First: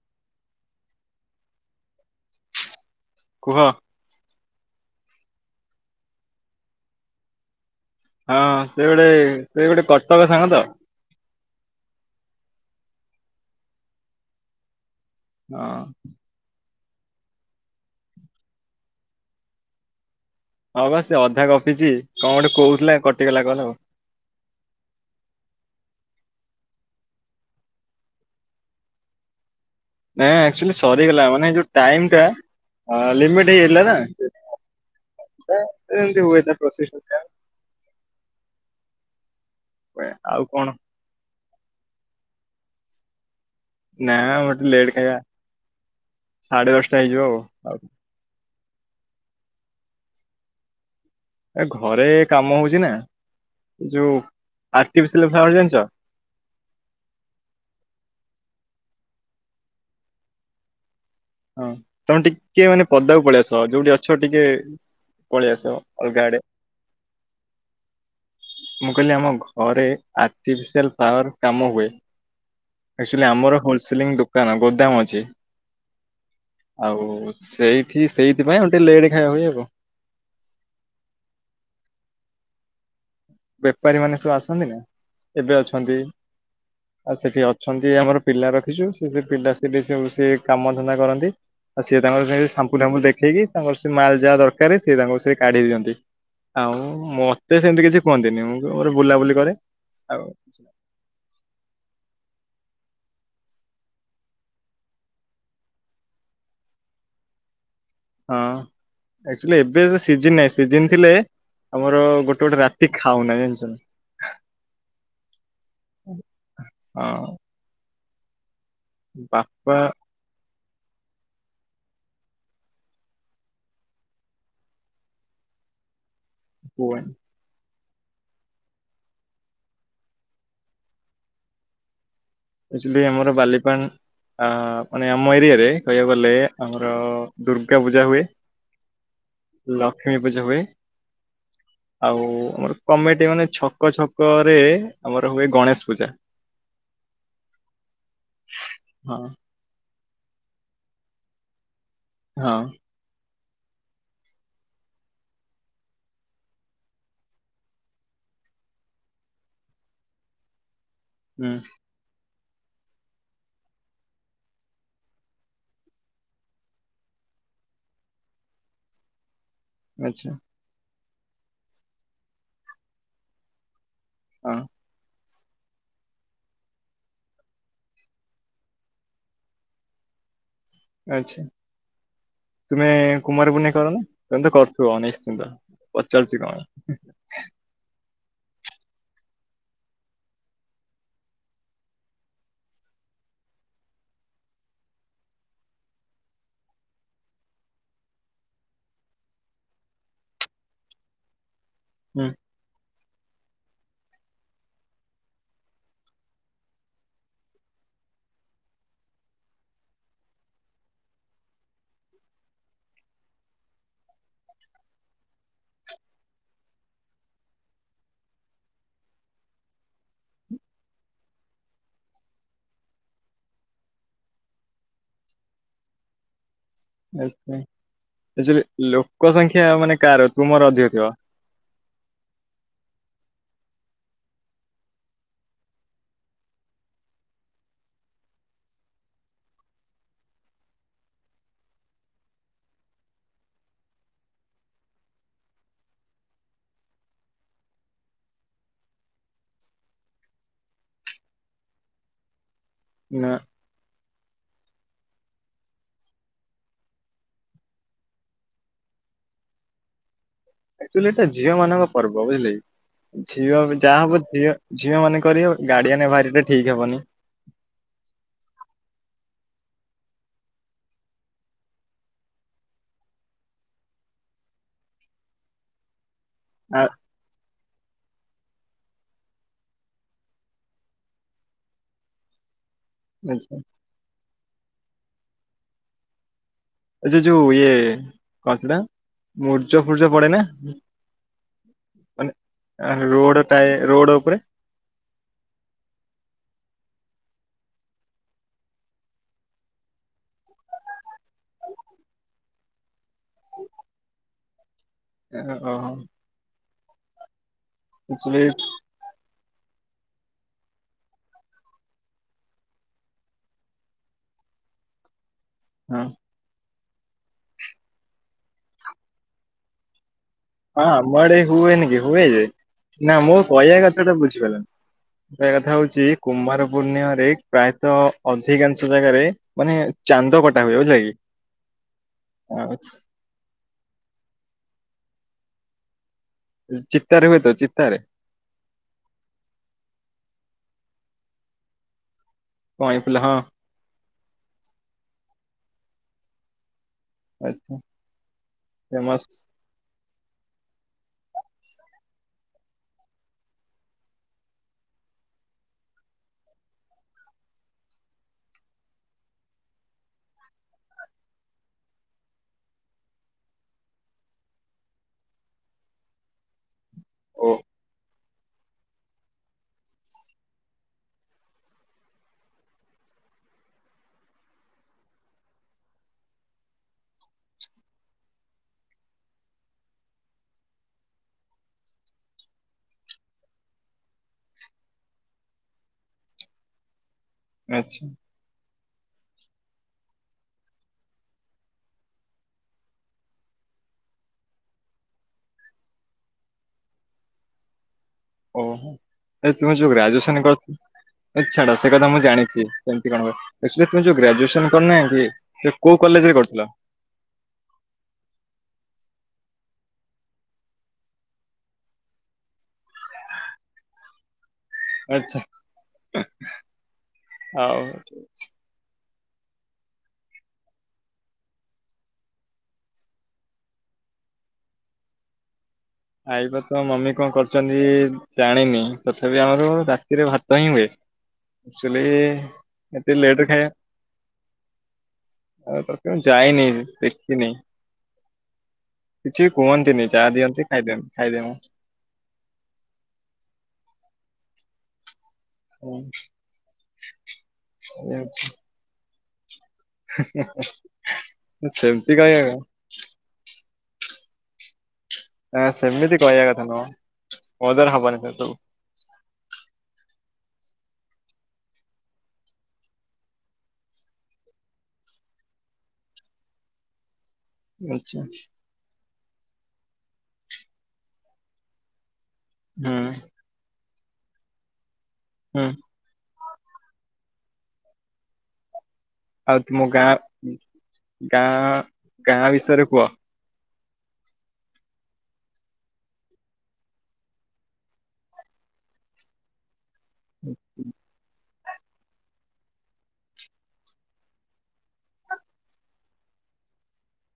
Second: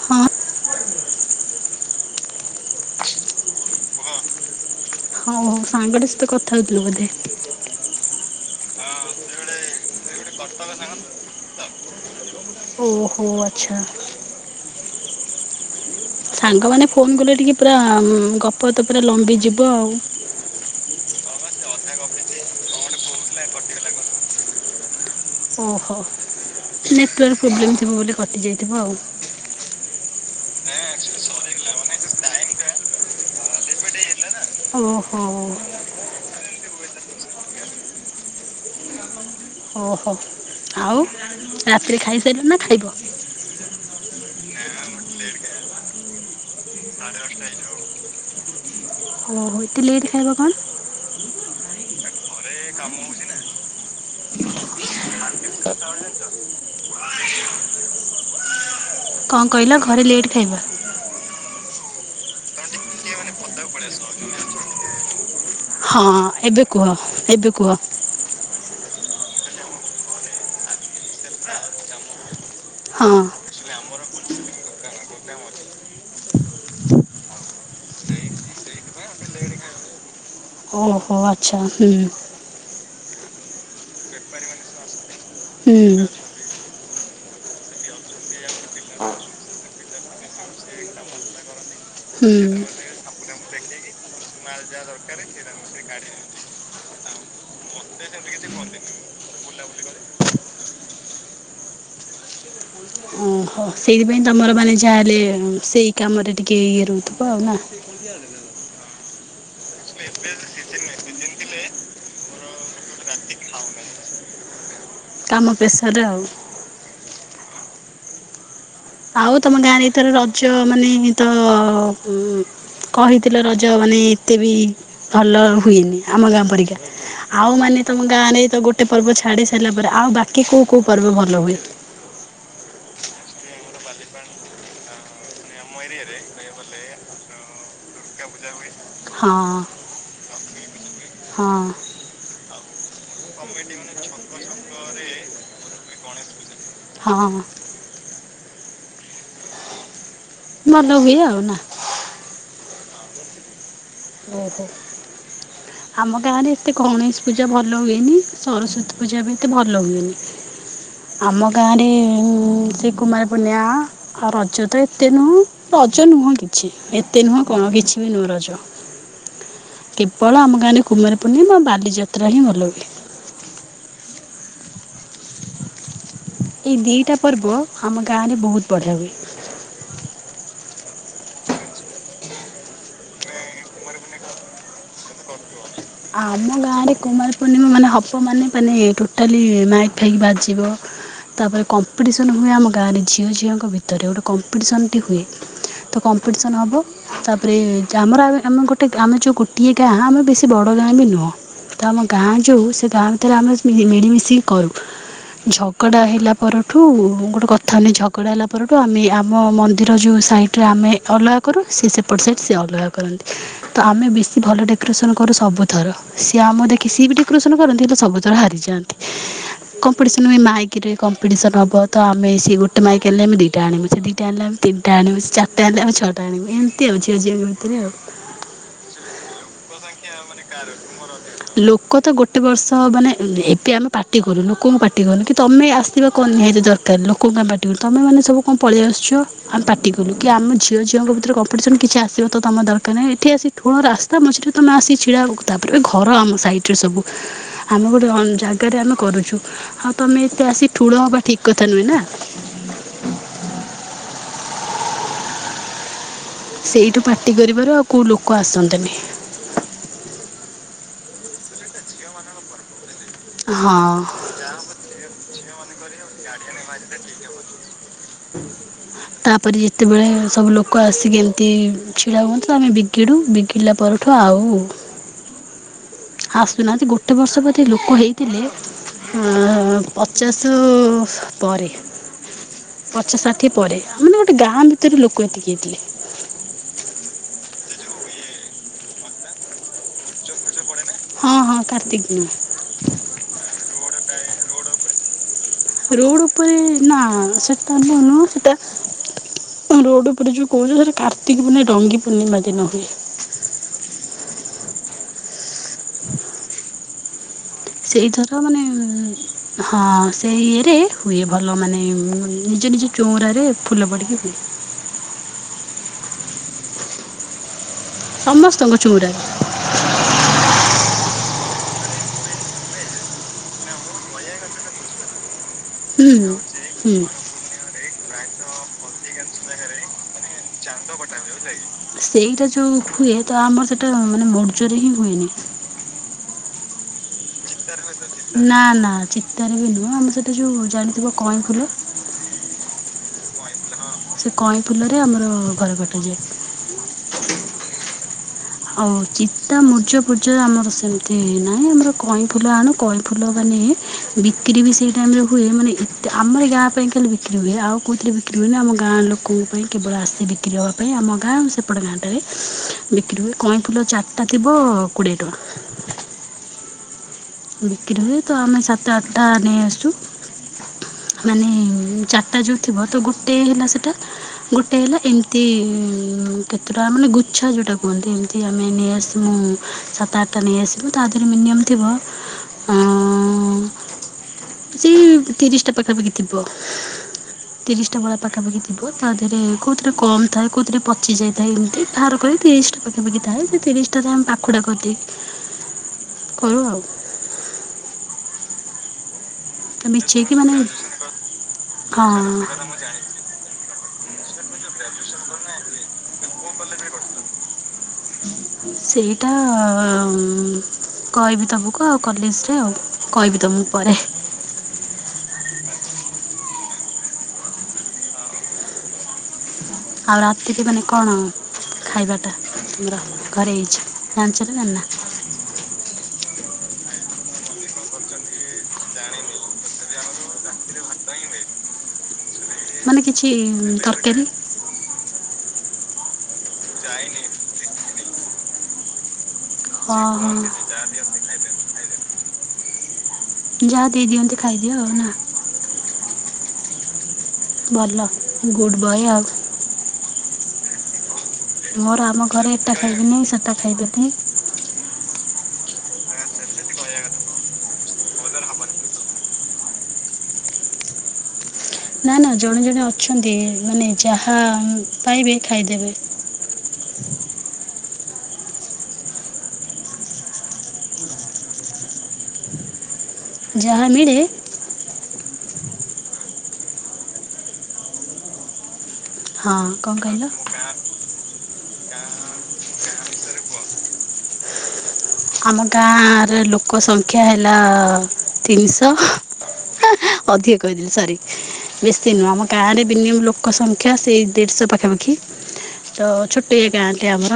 ହଁ କୁହ ହଉ ହଉ ସାଙ୍ଗରେ ସହିତ କଥା ହଉଥିଲ ବୋଧେ? ହଁ ସେଇଭଳେ ସେଇ ଗୋଟେ କଟକ ସାଙ୍ଗ ତ ଓହୋ ଆଚଛା ହଁ ସାଙ୍ଗମାନୋନେ ଫୋନ କଲେ ଟିକେ ପୁରା ଗପ ତ ପୁରା ଲମ୍ବିଯିବ ଆଉ। ହଉ ବା ସେ ଅଧା କପିଛି କଣ ଗଠୁ କହୁଥିଲା କଟିଗଲା କଣ ଆଉ। ଓହୋ ନେଟୱାର୍କ ପ୍ରୋବ୍ଲେମ୍ ଥିବ ବୋଲି କଟିଯାଇଥିବ ଆଉ। ନାଇଁ ଆଚୁଲି ସରିଗଲା ମାନେ ଯୋଉ ଟାଇ ଟା ଲିମିଟ ହେଇ ନା। ଓହୋ [unintelligible] ପ୍ରୋସେସରା ଟା ଟା ଓହୋ ଆଉ କଣ ଆଉ ରାତିରେ ଖାଇସାରିଲ ନା ଖାଇବ? ନା ମୋତେ ଲେଟ୍ ଖାଇବା ସାଢେ ଦଶଟା ହେଇଯିବ ଆଉ ଆଉ। ଓହୋ ଏତେ ଲେଟ ଖାଇବା କନ? ଏ ଘରେ କାମ ହଉଛି ନା ଯୋଉ ଆଟିଫିସିଆଲ ପ୍ଲାୱେର ଜାଣିଛ? କଣ କହିଲ ଘରେ ଲେଟ୍ ଖାଇବା? ହଁ ତମେ ଟିକେ ମାନେ ପଦାକୁ ପଳେଇଆସ ଯୋଉଠି ଅଛ ଟିକେ ପଳେଇ ଆସ ହଁ ଅଲଗା ଆଡେ ଏବେ କୁହ ଏବେ କୁହ। ମୁଁ କହିଲି ଆମ ଘରେ ଆର୍ଟିଫିସିଆଲ ପ୍ଲାୱେର କାମ ହୁଏ। ହଁ। ଆଚୁଆଲି ଆମର ହୋଲସେଲିଂ ଦୋକାନ ଗୋଦାମ ଅଛି। ଆଉ ସେଇଠି ସେଇଥିପାଇଁ ଗଟେ ଲେଟ ଖାଇବା ହୁଏ ଆଉ। ଓହୋ ଆଚ୍ଛା ହୁଁ। ବେପାରୀ ମାନେ ସବୁ ଆସନ୍ତି ନା ଏବେ ହୁଁ ଅଛନ୍ତି। ଆଉ ସେଠି ଅଛନ୍ତି ଆମର ପିଲା ରଖିଛୁ ସେ ପିଲା ସେଠ ସେ କାମ ଧନ୍ଦା କରନ୍ତି। ଆଉ ସି ତାଙ୍କ ସେ ହୁଁ। ସାମ୍ପୁ ଫାମ୍ପୁ ଦେଖେଇକି ତାଙ୍କର ସେ ମାଲ ଯାହା ଦରକାର ସେଏ ତାଙ୍କୁ ସେରେ କାଢି ଦିଅନ୍ତି ଆଉ ମତେ ସେମିତି କିଛି କୁହନ୍ତିନି ମୁଁ ମୋ ବୁଲାବୁଲି କରେ। ଆଉ ଓହୋ ସେଇଥିପାଇଁ ତମର ମାନେ ଯାହାହେଲେ ସେଇ କାମରେ ଟିକେ ଇଏ ରହୁଥିବ ଆଉ। ନା? ହଁ ଆକ୍ଚୁଆଲି ଏବେ ତ ସିଜିନ ନାହିଁ ସିଜିିନ ଥିଲେ ଆମର ଗୋଟେ ଗୋଟେ ରାତି ଖାଉନା ଜାଣିଚ? କାମପେଶରେ ଆଉ। ହଁ ଆଉ ତମ ବାପା ଗାଁରେ ଏଥର ରଜ ମାନେ ତ ଉ କହିଥିଲ ରଜ ମାନେ ଏତେ ବି ଭଲ ହୁଏନି ଆମ ଗାଁ ପରିକା। କୁହନି ଆଉ ମାନେ ତମ ଗାଁରେ ତ ଗୋଟେ ପର୍ବ ଛାଡି ସାଇଲା ପରେ ଆଉ ବାକି କୋଉ କୋଉ ପର୍ବ ଭଲ ହୁଏ? ଆକଚୋଲି ଆମର ବାଲିପାନ୍ ଆ ମାନେ ଆମ ଏରିଆରେ କହିବାକୁ ଗଲେ ଆମର ଦୁର୍ଗା ପୂଜା ହୁଏ। ହଁ ଲକ୍ଷ୍ମୀ ପୂଜା ହୁଏ। ହଁ ଆଉ ଆମର କମିଟି ମାନେ ଛକ ଛକରେ ଆମର ହୁଏ ଗଣେଶ ପୂଜା। ହଁ। ହଁ। ଭଲ ହୁଏ ଆଉ ନା। ହଁ। ଓହୋ। ଆମ ଗାଁରେ ଏତେ ଗଣେଶ ପୂଜା ଭଲ ହୁଏନି ସରସ୍ଵତୀ ପୂଜା ବି ଏତେ ଭଲ ହୁଏନି। ଆମ ହୁଁ ଗାଁରେ ସେଇ କୁମାର ପୂର୍ଣ୍ଣିମା ଆଉ ରଜ ତ ଏତେ ନୁହଁ ରଜ ନୁହଁ କିଛି ଏତେ ନୁହଁ କଣ କିଛି ବି ନୁହଁ ରଜ। ଆଚ୍ଛା କେବଳ ଆମ ଗାଁରେ କୁମାରୀ ପୂର୍ଣ୍ଣିମା ଆଉ ବାଲିଯାତ୍ରା ହିଁ ଭଲ ହୁଏ। ଅଁ। ଏଇ ଦିଇଟା ପର୍ବ ଆମ ଗାଁରେ ବୋହୁତ ବଢ଼ିଆ ହୁଏ। ଆଚ୍ଛା। ତୁମେ କୁମାର ପୂନେଇଁ କରନା ତମେ ତ କରୁଥିବ ନିଶ୍ଚିନ୍ତ। ପଚାରୁଛି ଆମ କଣ ଗାଁରେ କୁମାର ପୂର୍ଣ୍ଣିମା ମାନେ ହବ ମାନେ ମାନେ ଟୋଟାଲି ମାଇକ ଫାଇକି ବାଜିବ ତାପରେ କମ୍ପିଟିସନ ହୁଏ ଆମ ଗାଁରେ ଝିଅ ଝିଅଙ୍କ ଭିତରେ ଗୋଟେ କମ୍ପିଟିସନଟି ହୁଏ। ତ କମ୍ପିଟିସନ ହବ ତାପରେ ଆମର ଆଉ ଏ ଆମ ଗୋଟେ ଗ୍ ଆମେ ଯୋଉ ଗୋଟିଏ ଗାଁ ଆମେ ବେଶୀ ବ ବଡ ଗାଁ ବି ନୁହଁ ତ ଆମ ପାଇଁ ଗାଁ ଯୋଉ ସେ ଗାଁ ଭିତରେ ଆମେ ଯ୍ ମିଳିମିଶିକି କରୁ। ଝଗଡ଼ା ହେଲା ପରଠୁ ଗୋଟେ କଥାକୁ ନେଇ ଝଗଡ଼ା ହେଲା ପରଠୁ ଆଉ ଆମେ ଆମ ମନ୍ଦିର ଯୋଉ ସାଇ ଏଠି ଆମେ ଅଲଗା କରୁ ସେ ସେପଟ ସାଇଡ ସେ ଅଲଗା କରନ୍ତି ତ ଆମେ ବେଶୀ ଭଲ ଡାକୋରେସନ କରୁ ସ୍ ସବୁଥର ସିଏ ଆମ ଦେଖି ସିଏ ବି ଡେକୋରେସନ କରନ୍ତି ହେଲେ ସବୁଥର ହାରିଯାଆନ୍ତି। କମ୍ପିଟିସନ ହୁଏ ମାଇକରେ କମ୍ପିଟିସନ ହବ ତ ଆମେ ସିଏ ଗୋଟେ ମାଇକ ହେଲେ ଆମେ ଦିଇଟା ଆଣିବୁ ସିଏ ଦିଇଟା ଆଣିଲେ ଆମେ ତିନଟା ଆଣିବୁ ସିଏ ଚାରଟା ଆଣଲେ ଆଉ ଛଅଟା ଆଣିବୁ ଏମତି ଆଉ ଝିଅ ଝିଅଙ୍କ ଭିତରେ ଆଉ। ଆକଚୋଲି ଲୋକ ସଂଖ୍ୟା ମାନେ କାହାର ତୁମର ଅଧିକ ଥିବ। ଲୋକ ତ ଗୋଟେ ବର୍ଷ ମାନେ ଏ ଏବେ ଆମେ ପାଟି କରୁ ଲୋକଙ୍କୁ ପାଟି କରୁ କି ତମେ ଆସ୍ ସିବା କଣ ନିହାତି ଦରକାର ଲୋକଙ୍କୁ ଆମେ ପାଟି କରୁ ତମେମାନେ ସବୁ କଣ ପଳେଇ ଆସୁଚ ଆମେ ପାଟି କଲୁ କି ଆମେ ଝିଅ ଝଅଙ୍କ ଭିତରେ କମ୍ପିଟିସନ କିଛି ଆସିବା ତ ତମ ଦରକାର ନାହିଁ ଏଠି ଆସି ଠୁଳ ରାସ୍ତା ମଝିରେ ତମେ ଆସି ଛିଡ଼ା ହବ ତାପରେ ବି ଘର ଆମ ସାଇଟରେ ସବୁ ଆମେ ଗୋଟେ କଣ ଜାଗାରେ ଆମେ କରୁଚୁ ଆଉ ତମେ ଏତେ ଆସି ଠୁଳ ହବା ଠିକ କଥା ନୁହେଁ ନା। ନା। ସେଇଠୁ ପାଟି କରିବାରୁ ଆଉ କୋଉ ଲୋକ ଆସନ୍ତେନି। ଆକଚୋଲି ଏଟା ଝିଅମାନଙ୍କ ପର୍ବ ବୁଝିଲେକି ଝିଅ ମାନ ଯାହା ହଁ ହବ ଝିଅ ଝିଅମାନେ କରିବେ ଗାଡିଆନ ବାହାରିଲେ ଠିକ ହେବନି। ହ ତାପରେ ଯେତେବେଳେ ସବୁ ଲୋକ ଆସିକି ଏମତି ଛିଡା ହୁଅନ୍ତି ତ ଆମେ ବିଗିଡୁ ବିଗିଡିଲା ପର ଠୁ ଆଉ ଆ ଆସୁନାହାନ୍ତି ଗୋ ଗୋଟେ ବର୍ଷ ବୋଧେ ଲୋକ ହେଇଥିଲେ ଅଁ ପଚାଶ ପରେ। ପଚାଶ ଷାଠିଏ ଆଚ୍ଛା ପରେ ଆ ମାନେ ଗୋଟେ ଗାଁ ଭିତରେ ଲୋକ ଏତିକି ହେଇଥିଲେ। ଆଛା ଯୋଉ ଇଏ କଣ ସେଟା ମୁର୍ଜ ଫୁର୍ଜ ପଡେ ନା? ହଁ ହଁ କାର୍ତ୍ତିକ ଦିନ। ଆ ରୋଡ ଟାଏ ରୋଡ ଉପରେ ରୋଡ଼ ଉପରେ ନା ସେଟା ତ ନୁଅ ସେଟା ରୋଡ ଉପରେ ଯୋଉ କହୁଛ ସେଟା କାର୍ତ୍ତିକ ପୂର୍ନେଇ ଡଙ୍ଗୀ ପୂର୍ଣ୍ଣିମା ଦିନ ହୁଏ। [inaudible] ଏକା କହ ସେଇଥର ଆକ୍ଚୁଆଲି ମାନେ ହଁ ଉଁ ହଁ ସେ ଇଏରେ ହୁଏ ଭଲ ମାନେ ନିଜ ନିଜ ଚଉରାରେ ଫୁଲ ପଡିକି ହୁଏ। ହଁ। ସମସ୍ତଙ୍କ ଚୋଉଁରା। ହଁ ଆମ ଆଡ଼େ ହୁଏନି କି ହୁଏ ଯେ ନା ମୋ କହିବା କଥା ଟା ବୁଝିପାରିଲନି। କହିବା କଥା ହଉଛି ହୁଁ କୁମାର ହୁଁ। ପୂର୍ଣ୍ଣିମାରେ ପ୍ରାୟତଃ ଅଧିକାଂଶ ଜାଗାରେ ମାନେ ଚାନ୍ଦ କଟା ହୁଏ ବୁଝିଲ କି କି? ସେଇଟା ଆଉ ଯୋଉ ହୁଏ ତ ଆମର ସେଇଟା ମାନେ ମୌର୍ଯ୍ୟରେ ହିଁ ହୁଏନି। ଚିତା ରେ ହୁଏ ତ ଚିତାରେ। ନା ନା ଚିତାରେ ବି ନୁହଁ ଆମ ସେଟା ଯୋଉ ଜାଣିଥିବ କଇଁ ଫୁଲ। କଁଇଁ ଫୁଲ ହଁ। ସେ କଇଁ ଫୁଲରେ ଆମର ଘର କଟାଯାଏ। ଆଚ୍ଛା। ଆଉ ଫେମସ୍ ଚିତ୍ ତା ମୂର୍ଜ ଫୁର୍ଜ ରେ ଆମର ସେମିତି ନାହିଁ ଆମର କଇଁ ଫୁଲ ଆଣୁ କଇଁ ଫୁଲ ମାନେ ବିକ୍ରି ବି ସେଇ ଟାଇମ ରେ ହୁଏ ମାନେ ଏତେ ଆମର ଗାଁ ପାଇଁ ଖାଲି ବିକ୍ରି ହୁଏ ଆଉ କହୁଥିରେ ବିକ୍ ବିକ୍ରି ହୁଏନି ଆମ ଗାଁ ଲୋକଙ୍କ ପାଇଁ କେବଳ ଆସେ ବିକ୍ରି ହେବା ପାଇଁ ଆମ ଗାଁ ଆଉ ସେପଟେ ଗାଁଟାରେ ବିକ୍ରି ହୁଏ। କଇଁଫୁଲ ଚାରିଟା ଥିବ କୋଡ଼ିଏ ଟଙ୍କା। ଓ ବିକ୍ରି ହୁଏ ତ ଆମେ ସାତ ଆଠଟା ନେଇ ଆସୁ। ମାନେ ଚାରିଟା ଯୋଉ ଥିବ ତ ଗୋଟେ ହେଲା ସେଟା। ଗୋଟେ ହେଲା ଏମିତି ଉଁ କେତେଟା ମାନେ ଗୁଚ୍ଛା ଯୋଉଟା କୁହନ୍ତି ଏମତି। ଏମତି ଆମେ ନେଇଆସିମୁଁ ସାତ ଆଠଟା ନେଇଆସିମୁଁ ତା ଦେହରେ ମିନିୟମ ଥିବ ହଁ ସେଇ ତିରିଶଟା ପାଖାପାଖି ଥିବ। ତିରିଶଟା ଆଚ୍ଛା ଭଳିଆ ପାଖାପାାଖି ବହୁତ୍ ତା ଦେହରେ କୋଉଥିରେ କମ ଥାଏ କୋଉଥିରେ ପଚି ଯାଇଥାଏ ଏମିତି ବାହାର କରି ତିରିଶଟା ପାଖାପାଖି ଥାଏ ସେ ତିରିଶ ଆମେ ପାଖୁଡ଼ା କରିଦିଏ। କରୁ ଆଉ। ଓହ ଏ ତୁ ଯୋଉ ମିଶେଇକି ଗ୍ରାଜୁଏସନ ମାନେ କରିଛୁ ଏ ଛାଡ ସେ କଥା ମୁଁ ଜାଣିଛି। ସେମତି ହଁ। କଣ ହୁଏ, ଏ ଶୁଣେ ତୁ ଯୋଉ ଗ୍ରାଜୁଏନ କରିନ କି ତ କୋଉ କଲେଜରେ କରିଥିଲ? ସେଇଟା ଉଁ କହିବି ତମକୁ ଆଉ କଲେଜରେ ଆଉ କହିବି ତମକୁ ପରେ। ଆଛା ହଉ ଆଉ ରାତି କି ମାନେ କଣ? ଖାଇବାଟା ତମର ଘରେ ହେଇଛି ଜାଣିଛ ନା ଜାଣିନା। ଖାଇବା ତ ମମି କଣ କରିୁଛନ୍ତି ଜାଣିନି ତଥାପି ଆମର ରାତିରେ ଭାତ ହିଁ ହୁଏ। ଚୁଲି। ମାନେ ଏତେ କିଛି ଲେଟରେ ଖାଇବା, ତରକାରୀ ଆଉ ତରକ୍ ମୁ ଯାଇନି। ଦେଖିନେଇ କିଛି ଅ କୁହନ୍ତିନି ଯାହା ହଁ। ଦିଅନ୍ତି ଖାଇଦନ୍ତ ଖାଇଦିଏ ମୁଁ। ଯାହା ଦେଇଦିଅନ୍ତି ଖାଇଦିଅ ଆଉ ନା। ହୁଁ। ଭଲ ଗୁଡ୍ ବଏ ଆଉ। ମୋର ସେମତି ଆମ କହିବା ଘରେ କଣ। ଏଟା ଖାଇବିନି ସେଟା ଖାଇଦେବି ଆଁ ସେମିତି କହିବା କଥା ନୁହ। ମୋ ଦ୍ୱାରା ହବନି ସେସବୁ। ନା ନା ଜଣେ ଜଣେ ଅଛନ୍ତି ମାନେ ଯାହା ପାଇବେ ଖାଇଦେବେ। ଆଚ୍ଛା ଆଚ୍ଛା। ହୁଁ। ଯାହା ମିଳେ ହୁଁ। ହଁ ଆଉ ତୁମ କଣ ଗାଁ କହିଲ? ଗାଁ ଗାଁ ବିଷୟରେ କୁହ। ଆମ ଗାଁର ଲୋକ ସଂଖ୍ୟା ହେଲା ତିନିଶହ। ଅଧିକ କହିଦେଲି ସରି। ବେଶୀ ନୁହଁ ଆମ ଗାଁରେ ମିନିମମ୍ ଲୋକ ସଂଖ୍ୟା ସେଇ ଦେଢଶହ ପାଖାପାଖି। ତ ଛୋଟିଏ ଗାଁଟେ ଆମର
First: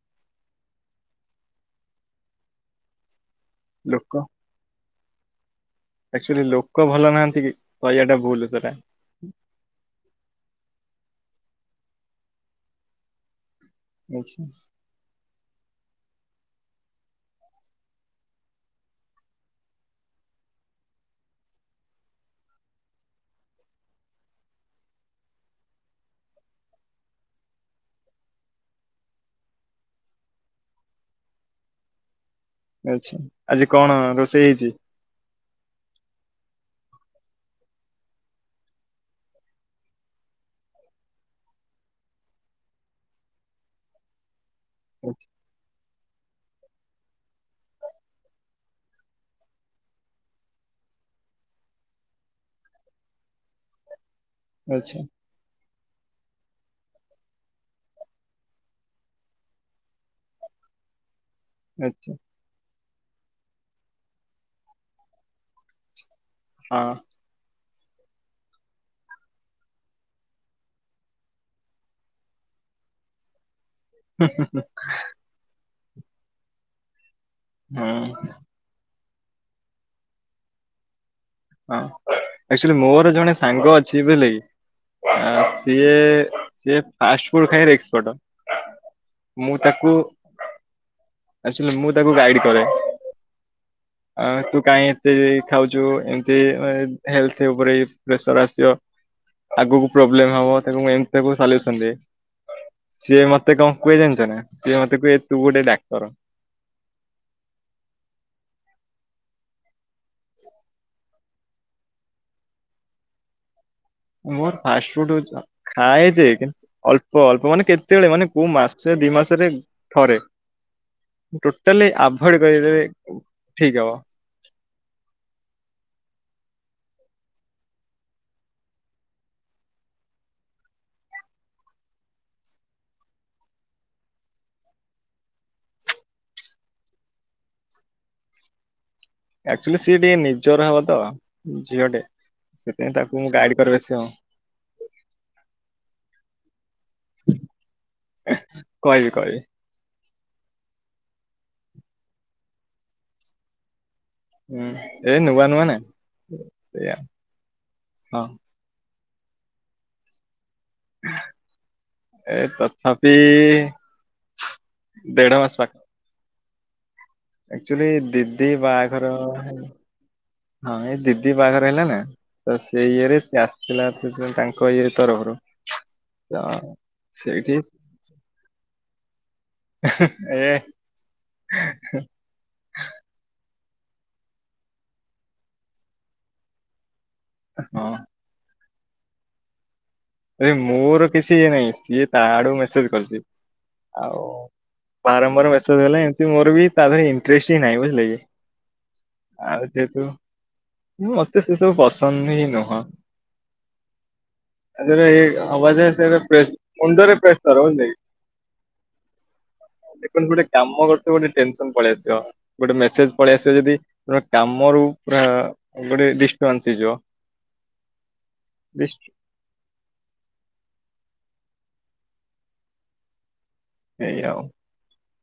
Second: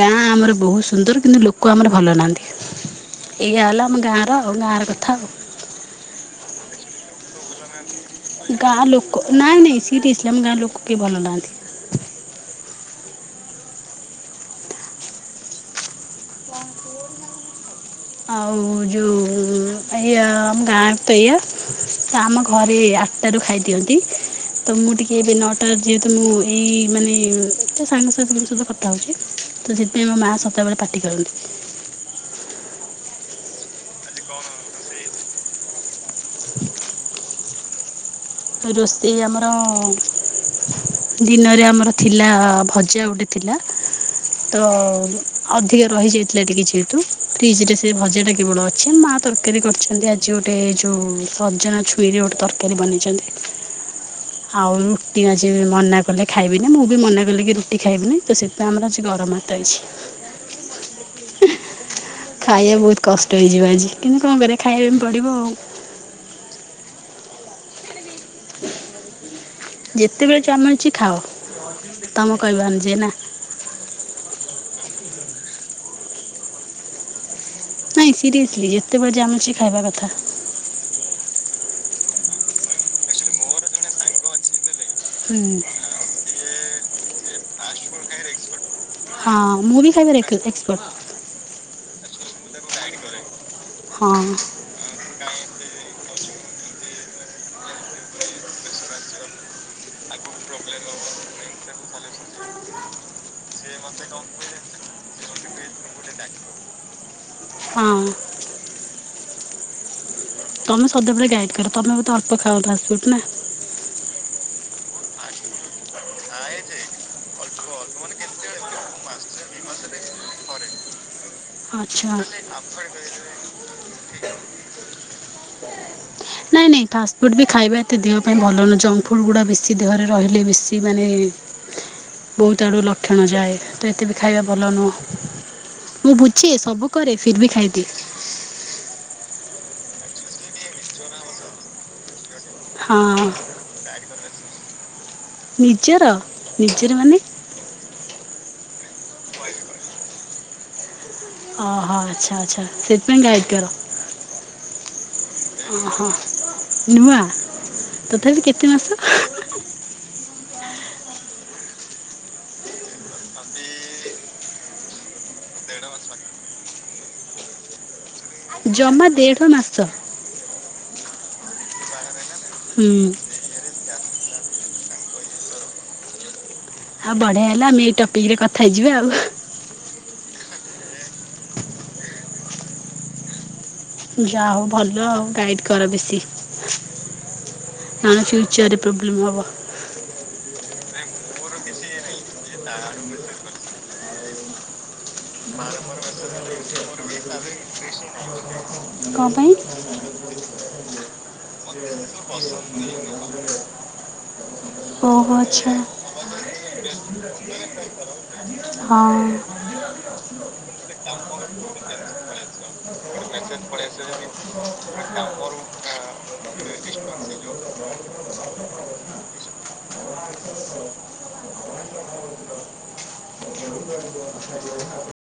ଗାଁ ଆମର ବହୁତ ସୁନ୍ଦର କିନ୍ତୁ ଲୋକ ଆମର ଭଲ ନାହାଁନ୍ତି ଏଇଆ ହେଲା ଆମ ଗାଁର ଆଉ ଗାଁର କଥା ଆଉ। ଆକଚୁଆଲି ଲୋକ ଭଲ ନାହାନ୍ତି କି? କହିବାଟା ଭୁଲ ସେଟା। ଗାଁ ଲୋକ ନାଇଁ ନାଇଁ ସିରିଏସ୍ଲି ଆମ ଗାଁ ଲୋକ କିଏ ଭଲ ନାହାନ୍ତି। ଆଚ୍ଛା। ଆଉ ଯୋଉ ଏୟା ଆମ ଗାଁରେ ତ ଏୟା। ତ ଆମ ଘରେ ଆଠଟାରୁ ଖାଇଦିଅନ୍ତି। ତ ମୁଁ ଟିକେ ଏବେ ନଅଟା ଯେହେତୁ ମୁଁ ଏଇ ମାନେ ସାଙ୍ଗସାଥିଙ୍କ ସହ କଥା ହଉଛି ତ ସେଥିପାଇଁ ମୋ ମା ସଦାବେଳେ ପାଟି କରନ୍ତି। ଆଛା ଆଜି କଣ ରୋଷେଇ ହେଇଛି? [inaudible] ରୋଷେଇ ଆମର ଦିନରେ ଆମର ଥିଲା ଭଜା ଗୋଟେ ଥିଲା। ତ ଆଚ୍ଛା ଅଧିକା ରହି ଯାଇଥିଲା ଏ ଟିକେ ଯେହେତୁ ଫ୍ରିଜରେ ସେ ଭଜାଟା କେବଳ ଅଛି। ମା ତରକାରୀ କରିଛନ୍ତି ଆ ଆଜି ଗୋଟେ ଯୋଉ ସଜନା ଛୁଇଁ ରେ ଗୋଟେ ତରକାରୀ ବନେଇଛନ୍ତି। ଆଉ ଆଚ୍ଛା ରୁଟି ଅଛି ମନା କହିଲେ ଖାଇବିନି। ମୁଁ ବି ମନା କଲି କି ରୁଟି ଖାଇବିନି ତ ସେଥିପାଇଁ ଆମର ଆଜି ଗରମ ଭାତ ହେଇଛି। [unintelligible] ଆଚ୍ଛା। ଖାଇବା ବହୁତ କଷ୍ଟ ହେଇଯିବ ଆଜି। କିନ୍ତୁ କଣ କରିବା ଖାଇବା ପାଇଁ ପଡିବ ଆଉ। ହଁ। ଯେତେବେଳେ ଯା ମିଳୁଛି ଖାଅ ତମ କହିବ ଅନୁଯାଇ ନା। ହି ହିଁ ହିଁ। ନାଇଁ ହଁ ସିରୟେସଲି ଯେତେବେଳେ ଯାହା ମିଳୁଛି ଖାଇବା କଥା। ହଁ ଆକ୍ଚୁଲି ମୋର ଜଣେ ସାଙ୍ଗ ଅଛି ବୁଝିଲ କି ହୁଁ ଅ ସିଏ ସିଏ ଫାଷ୍ଟ୍ ଫୁଡ୍ ଖାଇବା ରେ ଏକ୍ସପଟ୍। ହଁ ମୁଁ ଭି ଖାଇବା ରେ ଏକ ଏକ୍ସପର୍ଟ୍। ଆକ୍ଚୁଲି ମୁଁ ତାକୁ ଗାଇଡ୍ କରେ। ହଁ ଆଁ ତୁ କାଇଁ ଏତେ ଖାଉଛୁ ଏମତି ମାନେ ହେଲ୍ଥ ଉପରେ ପ୍ରେସର୍ ଆସିବ। ଆଗକୁ ପ୍ରୋବ୍ଲେମ୍ ହବ। ତାକୁ ମୁ ଏମତି ସବୁ ସଲ୍ୟୁସନ୍ ଦିଏ। ସିଏ ମତେ କଣ କୁହେ ଜାଣିଛ ନା ସିଏ ମତେ କୁହେ ତୁ ଗୋଟେ ଡାକ୍ତର‌। ହଁ। ତମେ ସଦାବେଳେ ଗାଇଡ କର ତମେ ବୋଧେ ଅଳ୍ପ ଖାଅ ଫାଷ୍ଟ୍ ଫୁଡ୍ ନା। ମୋର ଫାଷ୍ଟ୍ ଫୁଡ୍ ଜ ଖାଏ ଯେ କିନ୍ତୁ ଅଳ୍ପ ଅଳ୍ପ ମାନେ କେତେବେଳେ ମାନେ କୋଉ ମାସେ ଦି ମାସରେ ଥରେ ମୁଁ ଟୋଟାଲି ଆଚ୍ଛା। ଆଭୋଏଡ୍ କରିଦେଲେ ଠିକ୍ ହବ। [unintelligible] ନାଇଁ ନାଇଁ ଫାଷ୍ଟଫୁଡ଼ ବି ଖାଇବା ଏତେ ଦେହ ପାଇଁ ଭଲ ନୁହଁ ଜଙ୍କ୍ ଫୁଡ୍ ଗୁଡ଼ା ବେଶୀ ଦେହରେ ରହିଲେ ବେଶୀ ମାନେ [inaudible] ବହୁତ ଆଡ଼ୁ ଲକ୍ଷଣ ଯାଏ ତ ଏତେ ବି ଖାଇବା ଭଲ ନୁହଁ। ମୁଁ ବୁଝେ ସବୁ କରେ ଫିର୍ ଭି ଖାଇଦିଏ। ଆକ୍ଚୁଲି ସିଏ ଟିକେ ନିଜର ହବ ତ ଝିଅ ଟେ ସେଥିପାଇଁ ତାକୁ ହଁ ମୁଁ ଗାଡି କର ବେସି ଆଉ। ନିଜର ନିଜର ମାନେ? ଏ କହିବି କହିବି। ହଁ ହଁ ଆଛା ଆଛା ସେଥିପାଇଁ ଗାଳି କର। ହୁଁ ଏ ନୁଆ ନୁଆ ନେ ଓହୋ ସେୟା ହଁ। କି ଅସ ଏ ତଥାପି ଦେଢ଼ ମାସ ପା ଆକ୍ଚୁଲି ଦିଦି ଜମା ବାହାଘର ଦେଢ଼ ହେଲ ମାସ ହଁ ଏଇ ଦିଦି ବାହାଘର ହେଲା ନା ତ ସେ ହୁଁ ଇଏରେ ସେ ଆସ ଥିଲା ସେଥିପାଇଁ ତାଙ୍କ ଇଏ ତରଫରୁ। ତ ଆ ବଢିଆ ସେଇଠି ହେଲା ଆମେ ଏଇ ଟପିକ୍ ରେ କଥା ହେଇଯିବା ଆଉ। ହିଁ ହିଁ ଏ ଯା ହଉ ଭଲ ଆଉ ଗାଇଡ କର ବେଶୀ। ହଁ। ପୁଣି ଫ୍ୟୁଚର ରେ ପ୍ରୋବ୍ଲେମ୍ ହବ। ଆରେ ମୋର କିଛି ଇଏ ନାହିଁ ସିଏ ତା ଆଡୁ ମେସେଜ୍ କରିଚି। ଆଉ ବାରମ୍ବାର ମେସେଜ୍ ହେଲା ଏମିତି ମୋର ବି ତାଧିରେ ଇନଟ୍ରେଷ୍ଟ୍ ହିଁ ନାହିଁ ବୁଝିଲା କି? କ'ଣ ପାଇଁ ଆଉ ଯେହେତୁ ମତେ ସେସବୁ ପସନ୍ଦ ହିଁ ନୁହଁ। ଆଜରେ ଏଇ ଓହୋ ଆଚ୍ଛା ହବଯେ ସେତ ପ୍ରେସ ମୁଣ୍ଡରେ ପ୍ରେସର୍ ବୁଝିଲ କି? ହଁ। ଦେଖନ୍ତୁ ଗୋଟେ କାମ କରୁଥିବ ଯେ ଗୋଟେ ଟେନସନ୍ ପଳେଇଆସିବ ଗୋଟେ ମେସେଜ୍ ପଳେଇଆସେ ଯଦି। [inaudible] ଏ ଗୋଟେ ଡିଷ୍ଟବାନ୍ସ୍ ହେଇଯିବ ଡିସ୍ ଏଇ ଆଉ। ହ ଖ